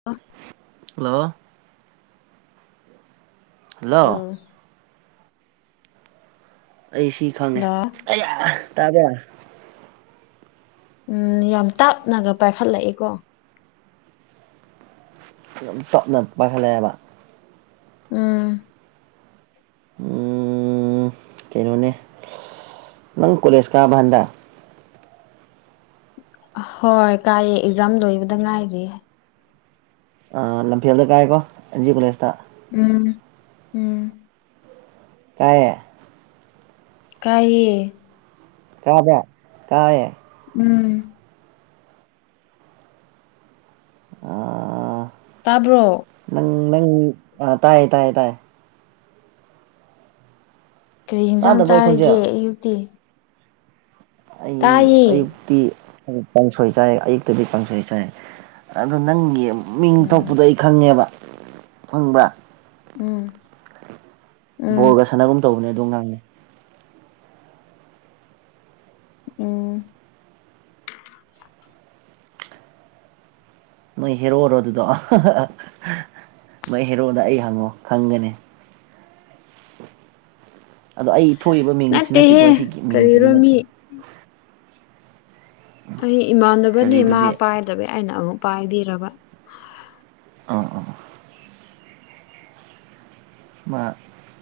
ꯑꯣ ꯍꯜꯂꯣ ꯑꯧ ꯍꯜꯂꯣ ꯑꯩ ꯁꯤ ꯈꯪꯉꯦ ꯍꯜꯂꯣ ꯑꯌꯥ ꯇꯕ꯭ꯔꯥ ꯎꯝ ꯌꯥꯝ ꯇꯞꯅꯒ ꯄꯥꯏꯈꯠꯂꯛꯏ ꯀꯣ ꯌꯥꯝ ꯇꯞꯅ ꯄꯥꯏꯈꯠꯂꯛꯑꯦꯕ ꯎꯝ ꯎꯝ ꯀꯩꯅꯣꯅꯦ ꯅꯪ ꯀꯣꯂꯦꯖ ꯀꯥꯕ ꯍꯟꯗꯛ ꯑ ꯍꯣꯏ ꯀꯥꯏꯌꯦ ꯑꯦꯛꯖꯥꯝ ꯂꯣꯏꯕꯗ ꯉꯥꯏꯔꯤꯌꯦ ꯑꯥ ꯂꯝꯐꯦꯜꯗ ꯀꯥꯏꯀꯣ ꯑꯦꯟ ꯖꯤ ꯀꯣꯂꯦꯖꯇ ꯎꯝ ꯎꯝ ꯇꯥꯏꯌꯦ ꯀꯥꯏꯌꯦ ꯀꯥꯕ꯭ꯔ ꯀꯥꯏꯌꯦ ꯎꯝ ꯑꯣ ꯇꯥꯕ꯭ꯔꯣ ꯅꯪ ꯅꯪ ꯑ ꯇꯥꯏꯌꯦ ꯇꯥꯏ ꯇꯥꯏ ꯀꯔꯤ ꯍꯟꯖꯥꯡ ꯇꯥꯗꯕ꯭ꯔꯣ ꯑꯩ ꯆꯥꯔꯒꯦ ꯈꯣꯟꯖꯦꯜ ꯑꯌꯨꯛꯇꯤ ꯑꯩ ꯇꯥꯏꯌꯦ ꯑꯌꯨꯛꯇꯤ ꯀꯥꯡꯁꯣꯏ ꯆꯥꯏ ꯑꯌꯨꯛꯇꯗꯤ ꯀꯥꯡꯁꯣꯏ ꯆꯥꯏ ꯑꯗꯨ ꯅꯪꯒꯤ ꯃꯤꯡ ꯎꯝ ꯊꯣꯛꯄꯗꯣ ꯑꯩ ꯈꯪꯉꯦꯕ ꯈꯪꯕ꯭ꯔꯥ ꯎꯝ ꯎꯝ ꯕꯣꯜꯒ ꯁꯥꯟꯅꯒꯨꯝ ꯇꯧꯕꯅꯦ ꯑꯗꯨꯝ ꯑꯉꯥꯡꯗꯣ ꯎꯝ ꯅꯣꯏ ꯍꯦꯔꯣꯔꯣ ꯑꯗꯨꯗꯣ ꯃꯣꯏ ꯍꯦꯔꯣꯗ ꯑꯩ ꯍꯪꯉꯣ ꯈꯪꯒꯅꯤ [inaudible] ꯑꯗꯣ ꯑꯩ ꯊꯣꯛꯏꯕ ꯃꯤꯡꯁꯤ ꯅꯠꯇꯦꯀꯣ ꯅꯠꯇꯦꯍꯦ ꯁꯤꯒꯤ ꯃꯤꯡꯁꯤꯗꯤ ꯀꯔꯤꯔꯣ ꯃꯤ ꯅꯠꯇꯦ ꯑꯩ ꯏꯃꯥꯟꯅꯕꯅꯦ ꯃꯥ ꯀꯔꯤꯗꯨꯗꯤ ꯄꯥꯏꯗꯕ ꯑꯩꯅ ꯑꯃꯨꯛ ꯄꯥꯏꯕꯤꯔꯕ ꯑꯥ ꯑꯥ ꯑꯥ ꯃꯥ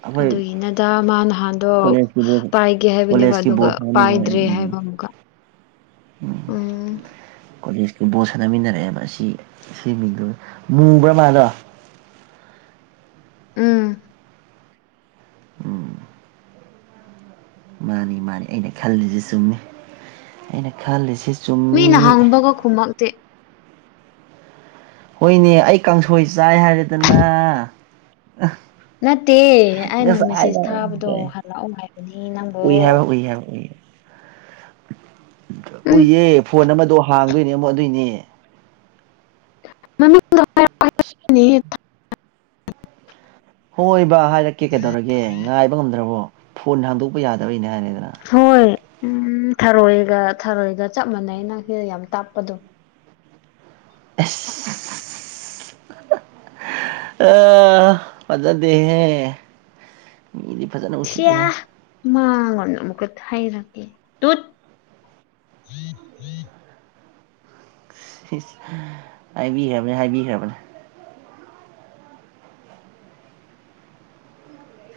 ꯑꯩꯈꯣꯏ ꯑꯗꯨꯒꯤꯅꯗꯥ ꯃꯥ ꯅꯍꯥꯟꯗꯣ ꯀꯣꯂꯦꯖꯀꯤ ꯕꯣꯜ ꯄꯥꯏꯒꯦ ꯍꯥꯏꯕꯅꯦꯕ ꯀꯣꯂꯦꯖꯀꯤ ꯑꯗꯨꯒ ꯕꯣꯜ ꯁꯥꯟꯅꯃꯤꯟꯅꯔꯦ ꯄꯥꯏꯗ꯭ꯔꯦ ꯍꯥꯏꯕ ꯑꯃꯨꯛꯀ [inaudible] ꯎꯝ ꯎꯝ [unintelligible] ꯕꯣꯜ ꯁꯥꯟꯅꯃꯤꯟꯅꯔꯛꯑꯦꯕ ꯑꯁꯤ ꯁꯤ ꯃꯤꯡꯗꯨ ꯃꯨꯕ꯭ꯔ ꯃꯥꯗꯣ ꯎꯝ ꯎꯝ ꯃꯥꯅꯤ ꯃꯥꯅꯤ ꯑꯩꯅ ꯈꯜꯂꯤꯁꯤ ꯆꯨꯝꯃꯤ ꯑꯩꯅ ꯈꯜꯂꯤꯁꯤ ꯃꯤꯅ ꯆꯨꯝꯃꯤ ꯍꯪꯕꯒ ꯈꯨꯝꯃꯛꯇꯦ ꯍꯣꯏꯅꯦ ꯑꯩ ꯀꯥꯡꯁꯣꯏ ꯆꯥꯏ ꯍꯥꯏꯔꯗꯅ ꯅꯠꯇꯦ ꯑꯩꯅ ꯃꯦꯁꯦꯁ ꯊꯥꯕꯗꯣ ꯍꯜꯂꯛꯑꯣ ꯍꯥꯏꯕꯅꯦ ꯅꯪꯕꯣ ꯏ ꯌꯥꯝ ꯑꯣꯏ ꯎꯝ ꯎꯏꯌꯦ ꯐꯣꯟ ꯑꯃꯗꯣ ꯍꯥꯡꯗꯣꯏꯅꯦ ꯑꯗꯨꯏꯅꯦ ꯃꯃꯤꯡ ꯑꯁ [unintelligible] [inaudible] ꯍꯣꯏ ꯕꯥ ꯍꯥꯏꯔꯛꯀꯦ ꯀꯩꯗꯧꯔꯒꯦ ꯉꯥꯏꯕ ꯉꯝꯗ꯭ꯔꯕꯣ ꯐꯣꯟ ꯍꯥꯡꯗꯣꯛꯄ ꯌꯥꯗꯕꯩꯅꯦ ꯍꯥꯏꯔꯦꯗꯅ ꯍꯣꯏ ꯎꯝ ꯊꯔꯣꯏꯒ ꯊꯔꯣꯏꯒ ꯆꯞ ꯃꯥꯟꯅꯩ ꯅꯪꯁꯦ ꯌꯥꯝ ꯇꯞꯄꯗꯣ [unintelligible] ꯑꯥ ꯐꯖꯥꯗꯦꯍꯦ ꯃꯤꯗꯤ ꯐꯖꯅ ꯎꯁꯤꯠꯇꯦꯍꯦ ꯃꯥ ꯉꯣꯟ ꯑꯃꯨꯛ ꯊꯩꯔꯛꯀꯦ ꯇꯨꯠ ꯏꯁ ꯍꯥꯏꯕꯤꯈ꯭ꯔꯕꯅꯦ ꯍꯥꯏꯕꯤꯈ꯭ꯔꯕꯅꯦ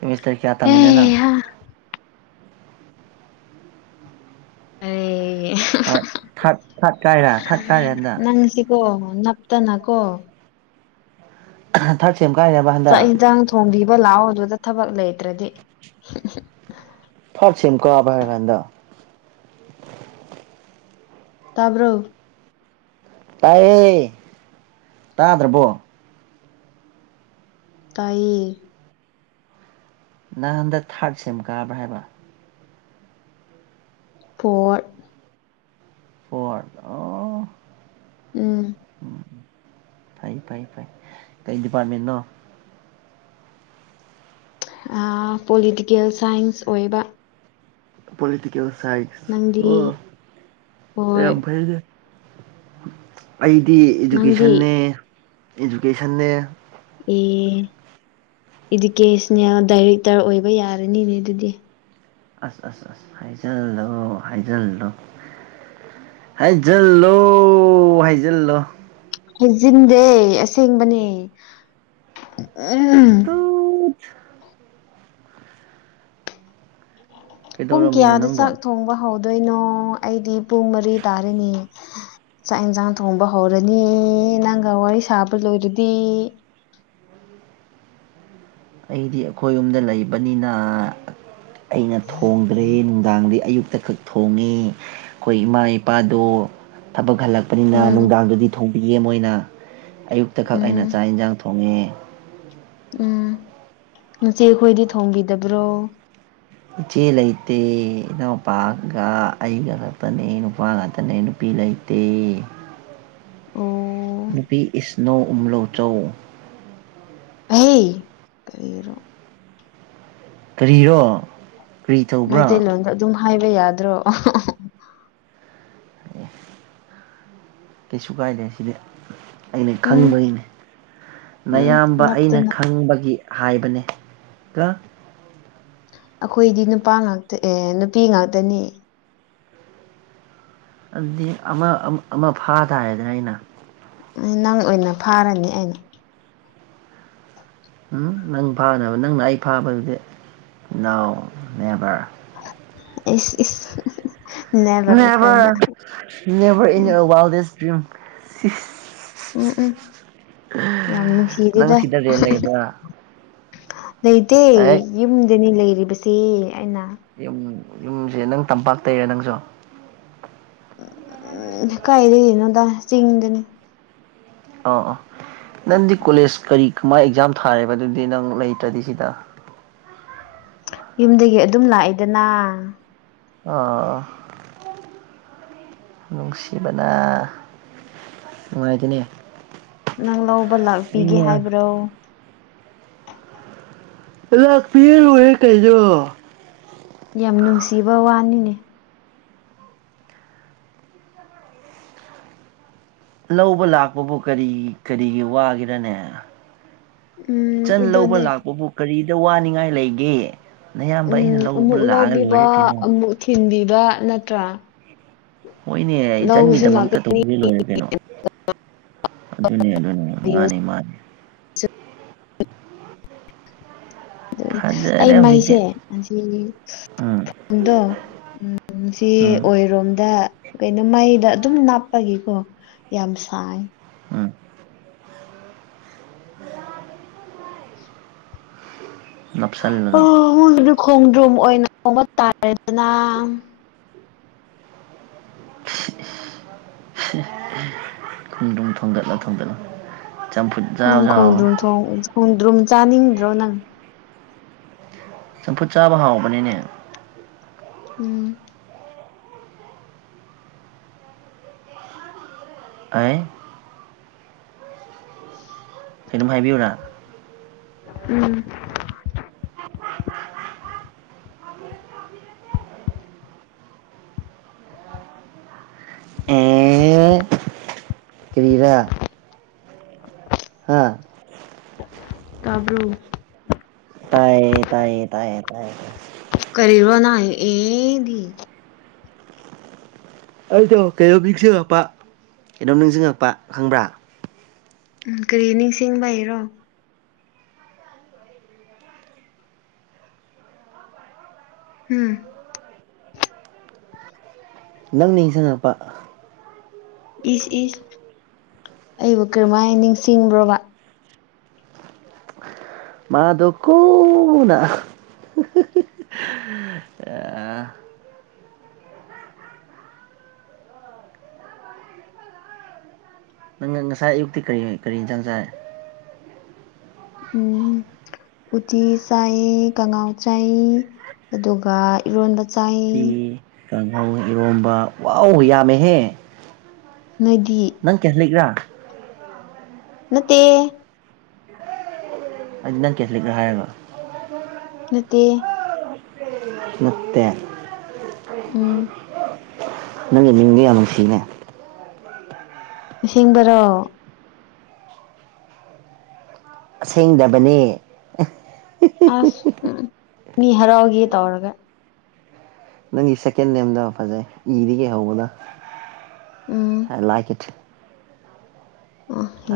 ꯁꯤꯃꯤꯁꯇꯔ ꯀꯌꯥ ꯇꯥꯃꯤꯅꯣ ꯅꯪ ꯑꯥ ꯑꯩ ꯊꯥꯔꯠ ꯊꯥꯔꯠ ꯊꯥꯔꯠ ꯀꯥꯏꯔꯥ ꯊꯥꯔꯠ ꯀꯥꯏꯔꯥ ꯍꯟꯗꯛ ꯑꯣ ꯅꯞꯇꯅ ꯀꯣ ꯊꯥꯔꯠ ꯁꯦꯝ ꯀꯥꯏꯔꯕ ꯆꯥꯛ ꯍꯟꯗꯛ ꯍꯤꯟꯖꯥꯡ ꯊꯣꯡꯕꯤꯕ ꯂꯥꯛꯑꯣ ꯑꯗꯨꯗ ꯊꯕꯛ ꯂꯩꯇ꯭ꯔꯗꯤ ꯐꯠ ꯁꯦꯝ ꯀꯥꯕ ꯍꯥꯏꯔ ꯍꯟꯗꯛ ꯇꯥꯕ꯭ꯔꯣ ꯇꯥꯌꯦ ꯇꯥꯗ꯭ꯔꯕꯣ ꯇꯥꯏꯌꯦ ꯅꯪ ꯍꯟꯗꯛ ꯊꯥꯔꯠ ꯁꯦꯝ ꯀꯥꯕ꯭ꯔꯥ ꯍꯥꯏꯕ ꯐꯣꯠ ꯐ꯭ꯔꯣꯠ ꯑꯣ ꯎꯝ ꯎꯝ ꯐꯩ ꯐꯩ ꯐꯩ ꯀꯩ ꯗꯤꯄꯥꯔꯠꯃꯦꯟꯅꯣ ꯍꯥ ꯄꯣꯂꯤꯇꯤꯀꯦꯜ ꯁꯥꯏꯟꯁ ꯑꯣꯏꯕ ꯄꯣꯂꯤꯇꯀꯦꯜ ꯁꯥꯏꯟꯁ ꯑꯣ ꯅꯪꯗꯤ ꯍꯣꯏ ꯌꯥꯝ ꯐꯩꯅꯦ ꯑꯩꯗꯤ ꯅꯪꯗꯤ ꯏꯗꯨꯀꯦꯁꯟꯅꯦ ꯏꯗꯨꯀꯦꯁꯟꯅꯦ ꯑꯦ ꯏꯗꯨꯀꯦꯁꯅꯦꯜ ꯗꯥꯏꯔꯦꯛꯇꯔ ꯑꯣꯏꯕ ꯌꯥꯔꯅꯤꯅꯦ ꯑꯗꯨꯗꯤ ꯑꯁ ꯑꯁ ꯑꯁ ꯍꯥꯏꯖꯤꯜꯂꯣ ꯍꯥꯏꯖꯤꯜꯂꯣ ꯍꯥꯏꯖꯤꯜꯂꯣ ꯍꯥꯏꯖꯜꯂꯣ ꯍꯩꯖꯤꯟꯗꯦ ꯑꯁꯦꯡꯕꯅꯦ ꯎꯝ ꯍ [unintelligible] ꯄꯨꯡ ꯀꯩꯗꯧꯔꯝꯃꯤꯅꯣ ꯀꯌꯥꯗ ꯅꯪꯕꯣ ꯆꯥꯛ ꯊꯣꯡꯕ ꯍꯧꯗꯣꯏꯅꯣ ꯑꯩꯗꯤ ꯄꯨꯡ ꯃꯔꯤ ꯇꯥꯔꯦꯅꯦ ꯆꯥꯛ ꯍꯤꯟꯖꯥꯡ ꯊꯣꯡꯕ ꯍꯧꯔꯅꯤ ꯅꯪꯒ ꯋꯥꯔꯤ ꯁꯥꯕ ꯂꯣꯏꯔꯗꯤ ꯑꯩꯗꯤ ꯑꯩꯈꯣꯏ ꯌꯨꯝꯗ ꯂꯩꯕꯅꯤꯅ ꯑꯩꯅ ꯊꯣꯡ ꯭ꯔꯦ ꯅꯨꯡꯗꯥꯡꯗꯤ ꯑꯌꯨꯛꯇ ꯈꯛ ꯊꯣꯡꯉꯤ ꯑꯩꯈꯣꯏ ꯏꯃꯥ ꯏꯄꯥꯗꯣ ꯊꯕꯛ ꯍꯜꯂꯛꯄ ꯄꯅꯤꯅ ꯎꯝ ꯅꯨꯡꯗꯥꯡꯗꯗꯤ ꯊꯣꯡꯕꯤꯌꯦ ꯃꯣꯏꯅ ꯑꯌꯨꯛꯇꯈꯛ ꯑꯩꯅ ꯎꯝ ꯆꯥꯛ ꯍꯤꯟꯖꯥꯡ ꯊꯣꯡꯉꯦ ꯎꯝ ꯅꯆꯦ ꯈꯣꯏꯗꯤ ꯊꯣꯡꯕꯤꯗꯕ꯭ꯔꯣ ꯏꯆꯦ ꯂꯩꯇꯦ ꯏꯅꯥꯎꯄꯥꯒ ꯑꯩꯒ ꯈꯛꯇꯅꯦ ꯅꯨꯄꯥ ꯈꯛꯇꯅꯦ ꯅꯨꯄꯤ ꯂꯩꯇꯦ ꯇꯤ ꯑꯣ ꯅꯨꯄꯤ ꯏꯁꯅꯣ ꯎꯝꯂꯧꯆꯧ ꯍꯩ ꯀꯔꯤꯔꯣ ꯀꯔꯤꯔꯣ ꯀꯔꯤ ꯇꯧꯕ꯭ꯔꯥ ꯃꯩꯇꯩꯂꯣꯟꯗ ꯑꯗꯨꯝ ꯍꯥꯏꯕ ꯌꯥꯗ꯭ꯔꯣ ꯀꯩꯁꯨ ꯀꯥꯏꯗꯦ ꯁꯤꯗꯤ ꯑꯩꯅ ꯎꯝ ꯈꯪꯕꯒꯤꯅꯤ ꯎꯝ ꯃꯌꯥꯝꯕ ꯑꯩꯅ ꯅꯞꯇꯅ ꯈꯪꯕꯒꯤ ꯍꯥꯏꯕꯅꯦ ꯀ ꯑꯩꯈꯣꯏꯗꯤ ꯅꯨꯄꯥ ꯉꯥꯛꯇ ꯑꯦ ꯅꯨꯄꯤ ꯉꯥꯛꯇꯅꯤ ꯑꯗꯨꯗꯤ ꯑꯃ ꯐꯝ ꯑꯃ ꯐꯥ ꯇꯗꯅ ꯑꯩꯅ ꯅꯪ ꯑꯣꯏꯅ ꯐꯥꯔꯅꯤ ꯑꯩꯅ ꯎ ꯅꯪ ꯐꯥꯅꯕ ꯅꯪꯅ ꯑꯩ ꯐꯥꯕꯗꯨꯗꯤ ꯅꯣ ꯅꯦꯕꯔ ꯑꯦꯁ ꯏꯁ ꯍꯍꯍꯍ ꯎꯝ [unintelligible] ꯎꯝ ꯎꯝ ꯌꯥꯝ ꯅꯪ ꯅꯨꯡꯁꯤꯔꯤꯗ ꯁꯤꯗ ꯔꯦꯟ ꯂꯩꯕ꯭ꯔꯥ ꯂꯩꯇꯦ ꯑꯩ ꯌꯨꯝꯗꯅꯤ ꯂꯩꯔꯤꯕꯁꯤ ꯑꯩꯅ ꯌꯨꯝ ꯌꯨꯝꯁꯦ ꯅꯪ ꯇꯝꯄꯥꯛꯇꯩꯔꯦ ꯅꯪꯁꯨ ꯎ ꯎꯝ ꯀꯥꯏꯔꯤꯅꯣꯗ ꯆꯤꯡꯗꯅꯤ ꯑꯣ ꯑꯣ ꯅꯪꯗꯤ ꯀꯣꯂꯦꯖ ꯀꯔꯤ ꯀꯃꯥꯏ ꯑꯦꯛꯖꯥꯝ ꯊꯥꯔꯦꯕ ꯑꯗꯨꯗꯤ ꯅꯪ ꯂꯩꯇ꯭ꯔꯗꯤ ꯁꯤꯗ ꯌꯨꯝꯗꯒꯤ ꯑꯗꯨꯝ ꯂꯥꯛꯏꯗꯅ ꯑꯣ ꯅꯨꯡꯁꯤꯕꯅ ꯅꯨꯡꯉꯥꯏꯗꯨꯅꯤ ꯅꯪ ꯂꯧꯕ ꯂꯥꯛꯄꯤꯒꯦ ꯍꯥꯏꯕ꯭ꯔꯣ [unintelligible] ꯌꯥꯝ ꯅꯨꯡꯁꯤꯕ ꯋꯥꯅꯤꯅꯦ ꯂꯧꯕ ꯂꯥꯛꯄꯕꯨ ꯀꯔꯤ ꯀꯔꯤꯒꯤ ꯋꯥꯒꯔꯅꯦ ꯎꯝ ꯆꯟ ꯂꯧꯕ ꯑꯗꯨꯅꯦ ꯂꯥꯛꯄꯕꯨ ꯀꯔꯤꯗ ꯋꯥꯅꯤꯡꯉꯥꯏ ꯂꯩꯒꯦ ꯅꯌꯥꯝꯕ ꯑꯩꯅ ꯎꯝ ꯂꯧꯕ ꯑꯃꯨꯛ ꯂꯥꯛꯑꯒ ꯂꯧꯕꯤꯕ ꯂꯣꯏꯔꯦ ꯀꯩꯅꯣ ꯑꯃꯨꯛ ꯊꯤꯟꯕꯤꯕ ꯅꯠꯇ꯭ꯔꯥ ꯍꯣꯏꯅꯦ ꯑꯩ ꯏ ꯂꯧꯕꯁꯨ ꯂꯥꯛ ꯆꯟꯒꯤꯗꯃꯛꯇ ꯇꯧꯕꯗꯤ ꯂꯣꯏꯔꯦ ꯀꯩꯅꯣ ꯑꯗꯨꯅꯤ ꯑꯗꯨꯅꯤ ꯃꯥꯅꯤ ꯃꯥꯅꯤ ꯑꯩ ꯐꯖꯔꯦ ꯍꯧꯖꯤꯛꯇꯤ ꯎꯝ ꯃꯩꯁꯦꯗꯣ ꯎꯝ ꯁꯤ ꯎꯝ ꯑꯣꯏꯔꯣꯝꯗ ꯀꯩꯅꯣ ꯃꯩꯗ ꯑꯗꯨꯝ ꯅꯅꯥꯞꯄꯒꯤꯀꯣ ꯌꯥꯝ ꯁꯥꯏ ꯎꯝ ꯅꯥꯞꯁꯥꯟꯕꯗꯣ ꯑꯣ ꯈꯣꯡꯗ꯭ꯔꯨꯝ ꯑꯣꯏꯅ ꯊꯣꯡꯕ ꯇꯥꯔꯦꯗꯅ ꯈꯣꯡꯗ꯭ꯔꯨꯝ ꯊꯣꯡꯒꯠꯂꯣ ꯊꯣꯡꯒꯠꯂꯣ ꯅꯪ ꯈꯣꯡꯗ꯭ꯔꯨꯝ ꯊꯣꯡ ꯈꯣꯡꯗ꯭ꯔꯨꯝ ꯆꯥꯅꯤꯡꯗ꯭ꯔꯣ ꯅꯪ ꯆꯝꯐꯨꯠ ꯆꯥꯕ ꯍꯥꯎꯕꯅꯤꯅꯦ ꯎꯝ ꯑꯩ ꯀꯩꯅꯣꯝ ꯍꯥꯏꯕꯤꯌꯨꯔꯥ ꯎꯝ ꯑꯦ ꯑꯦꯑꯥꯏ ꯀꯔꯤꯔꯥ ꯍꯥ ꯇꯕꯔꯣ ꯇꯥꯏꯌꯦ ꯇꯥꯏꯌꯦ ꯇꯥꯏꯌꯦ ꯇꯥꯏꯌꯦ ꯇꯥꯏ ꯀꯔꯤꯕ ꯅ ꯑꯦꯗꯤ ꯑꯩꯗꯣ ꯀꯩꯅꯣꯝ ꯅꯤꯡꯁꯤꯡꯉꯛꯄ ꯀꯩꯅꯣꯝ ꯅꯤꯡꯁꯤꯡꯉꯛꯄ ꯈꯪꯕ꯭ꯔꯥ ꯎꯝ ꯀꯔꯤ ꯅꯤꯡꯁꯤꯡꯕꯩ ꯔꯣ ꯎꯝ ꯅꯪ ꯅꯤꯡꯁꯤꯡꯉꯛꯄ ꯏꯁ ꯏꯁ ꯑꯩꯕꯨ ꯀꯔꯝꯍꯥꯏꯅ ꯅꯤꯡꯁꯤꯡꯕ꯭ꯔꯣꯕ ꯃꯥꯗꯣ ꯀꯣꯅ ꯑꯥ [inaudible] ꯅꯪ ꯉꯁꯥꯏ ꯑꯌꯨꯛꯇꯤ ꯀꯔꯤ ꯀꯔꯤ ꯌꯦꯟꯖꯥꯡ ꯆꯥꯢ ꯎꯝ ꯎꯇꯤ ꯆꯥꯏ ꯀꯪꯉꯥꯎ ꯆꯥꯏ ꯑꯗꯨꯒ ꯏꯔꯣꯟꯕ ꯆꯥꯏ ꯎꯇꯤ ꯀꯥꯡꯍꯧ ꯏꯔꯣꯝꯕ ꯋꯥꯎ ꯌꯥꯝꯃꯦꯍꯦ ꯅꯣꯢꯗꯤ ꯅꯪ ꯀꯦꯁ ꯂꯩꯒꯦꯔꯥ ꯅꯠꯇꯦ ꯅꯪ ꯀꯦꯁ ꯂꯩꯕ꯭ꯔꯥ ꯍꯥꯏꯔꯒ ꯅꯠꯇꯦ ꯅꯠꯇꯦ ꯎꯝ ꯅꯪꯒꯤ ꯃꯤꯡꯗꯤ ꯌꯥꯝ ꯅꯨꯡꯁꯤꯅꯦ ꯏꯁꯦꯡꯕꯔꯣ ꯑꯁꯦꯡꯗꯕꯅꯦ ꯑꯁ ꯃꯤ ꯍꯔꯥꯎꯒꯦ ꯇꯧꯔꯒ ꯅꯪꯒꯤ ꯁꯦꯀꯦꯟ ꯅꯦꯝꯗꯣ ꯐꯖꯩ ꯏꯗꯤ ꯀꯩ ꯍꯧꯕꯗꯣ ꯎꯝ ꯑꯥꯢ ꯂꯥꯏꯛ ꯏꯠ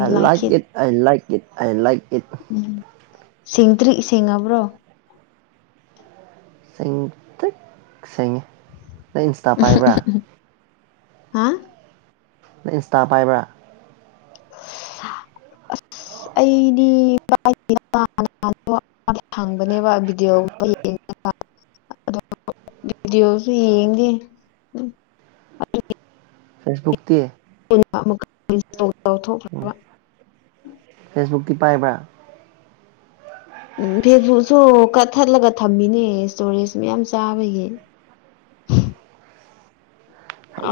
ꯑ ꯂꯥꯏꯛ ꯏꯠ ꯑ ꯂꯥꯏꯛ ꯏꯠ ꯑ ꯂꯥꯏꯛ ꯏꯠ ꯎꯝ ꯁꯦꯡꯗ꯭ꯔꯤ ꯁꯦꯡꯉꯕ꯭ꯔꯣ ꯁꯦꯡꯇ꯭ꯔꯤꯛ ꯁꯦꯡꯉꯦ ꯅꯪ ꯏꯟꯁꯇꯥ ꯄꯥꯏꯕ꯭ꯔꯥ ꯍꯥ ꯅꯪ ꯏꯟꯁꯇꯥ ꯄꯥꯏꯕ꯭ꯔꯥ ꯑꯁ ꯑꯩꯗꯤ ꯍꯪꯕꯅꯦꯕ ꯚꯤꯗꯤꯑꯣꯒꯨꯝꯕ ꯌꯦꯡꯅꯕ ꯚꯤꯗꯤꯑꯣꯁꯨ ꯌꯦꯡꯗꯦ ꯐꯦꯁꯕꯨꯛ ꯇꯤ ꯎꯝ [unintelligible] ꯐꯦꯁꯕꯨꯛꯇꯤ ꯄꯥꯏꯕ꯭ꯔꯥ ꯎꯝ ꯐꯦꯁꯕꯨꯛꯁꯨ ꯀꯠꯊꯠꯂꯒ ꯊꯝꯃꯤꯅꯦ ꯏꯁꯇꯣꯔꯦꯖ ꯃꯌꯥꯝ ꯆꯥꯕꯒꯤ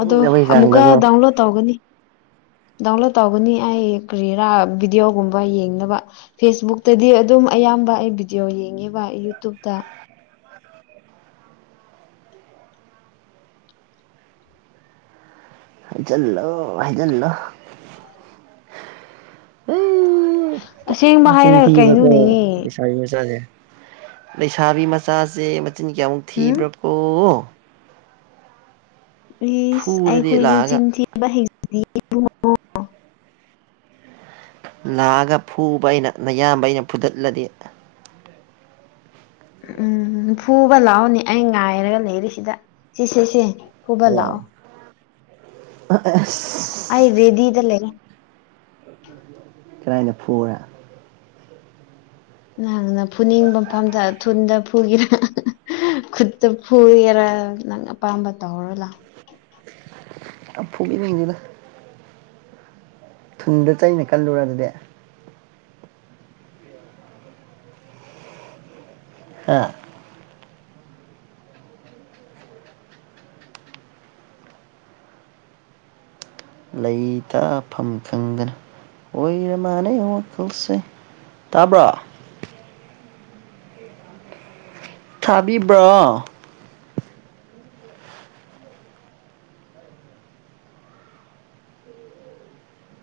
ꯑꯗꯣ ꯑꯃꯨꯛꯀ ꯆꯥꯡꯗꯀꯣ ꯗꯥꯎꯟꯂꯣꯗ ꯇꯧꯒꯅꯤ ꯗꯥꯎꯟꯂꯣꯗ ꯇꯧꯒꯅꯤ ꯑꯩ ꯀ꯭ꯔꯤꯔꯥ ꯚꯤꯗꯤꯑꯣꯒꯨꯝꯕ ꯌꯦꯡꯅꯕ ꯐꯦꯁꯕꯨꯛꯇꯗꯤ ꯑꯗꯨꯝ ꯑꯌꯥꯝꯕ ꯑꯩ ꯚꯤꯗꯤꯑꯣ ꯌꯦꯡꯉꯦꯕ ꯌꯨꯇꯨꯕꯇ ꯍꯥꯏꯖꯜꯂꯣ ꯍꯥꯏꯖꯜꯂꯣ ꯑꯦ ꯀꯌꯥꯃꯨꯛ ꯑꯁꯦꯡꯕ ꯃꯆꯤꯟ ꯍꯥꯏꯔꯒ ꯊꯤꯕꯗꯣ ꯀꯩꯅꯣꯅꯦ ꯂꯩꯁꯥ ꯂꯩꯁꯥꯕꯤ ꯃꯆꯥꯖꯦ ꯂꯩꯁꯥꯕꯤ ꯃꯆꯥꯖꯦ ꯃꯆꯤꯟ ꯀꯌꯥꯃꯨꯛ ꯎꯝ ꯊꯤꯕ꯭ꯔꯀꯣ ꯐꯨꯔꯗꯤ ꯑꯩꯈꯣꯏꯗꯤ ꯂꯥꯛꯑꯒ ꯆꯤꯟ ꯊꯤꯕ ꯍꯩꯇꯦ ꯂꯥꯛꯑꯒ ꯐꯨꯕ ꯑꯩꯅ ꯅꯌꯥꯝꯕ ꯑꯩꯅ ꯐꯨꯗꯠꯂꯗꯤ ꯎꯝ ꯐꯨꯕ ꯂꯥꯛꯑꯣꯅꯦ ꯑꯩ ꯉꯥꯏꯔꯒ ꯂꯩꯔꯦꯁꯤꯗ ꯁꯤꯁꯦꯁꯦ ꯃꯌꯥ ꯑꯁ ꯑꯩ ꯔꯦꯗꯤꯗ ꯂꯩ ꯀꯔꯥꯏꯗ ꯐꯨꯒꯦ ꯅꯪ ꯐꯨꯅꯤꯡꯕ ꯃꯐꯝꯗ ꯊꯨꯟꯗ ꯐꯨꯒꯤꯔ ꯈꯨꯠꯇ ꯐꯨꯌꯦꯔ ꯅꯪ ꯑꯄꯥꯝꯕ ꯇꯧꯔꯣ ꯂꯥꯛꯑꯣ [inaudible] ꯐꯨꯒꯤ ꯅꯤꯡꯁꯤꯗ ꯊꯨꯟꯗ ꯆꯩꯅ ꯀꯜꯂꯨꯔ ꯑꯗꯨꯗꯤ ꯍꯥ ꯏ ꯇꯥꯐꯝ ꯈꯪꯗꯅ ꯑꯣꯏꯔ ꯃꯥꯅꯦ ꯋꯥꯈꯜꯁꯦ ꯇꯥꯕ꯭ꯔꯣ ꯊꯥꯕꯤꯕ꯭ꯔꯣ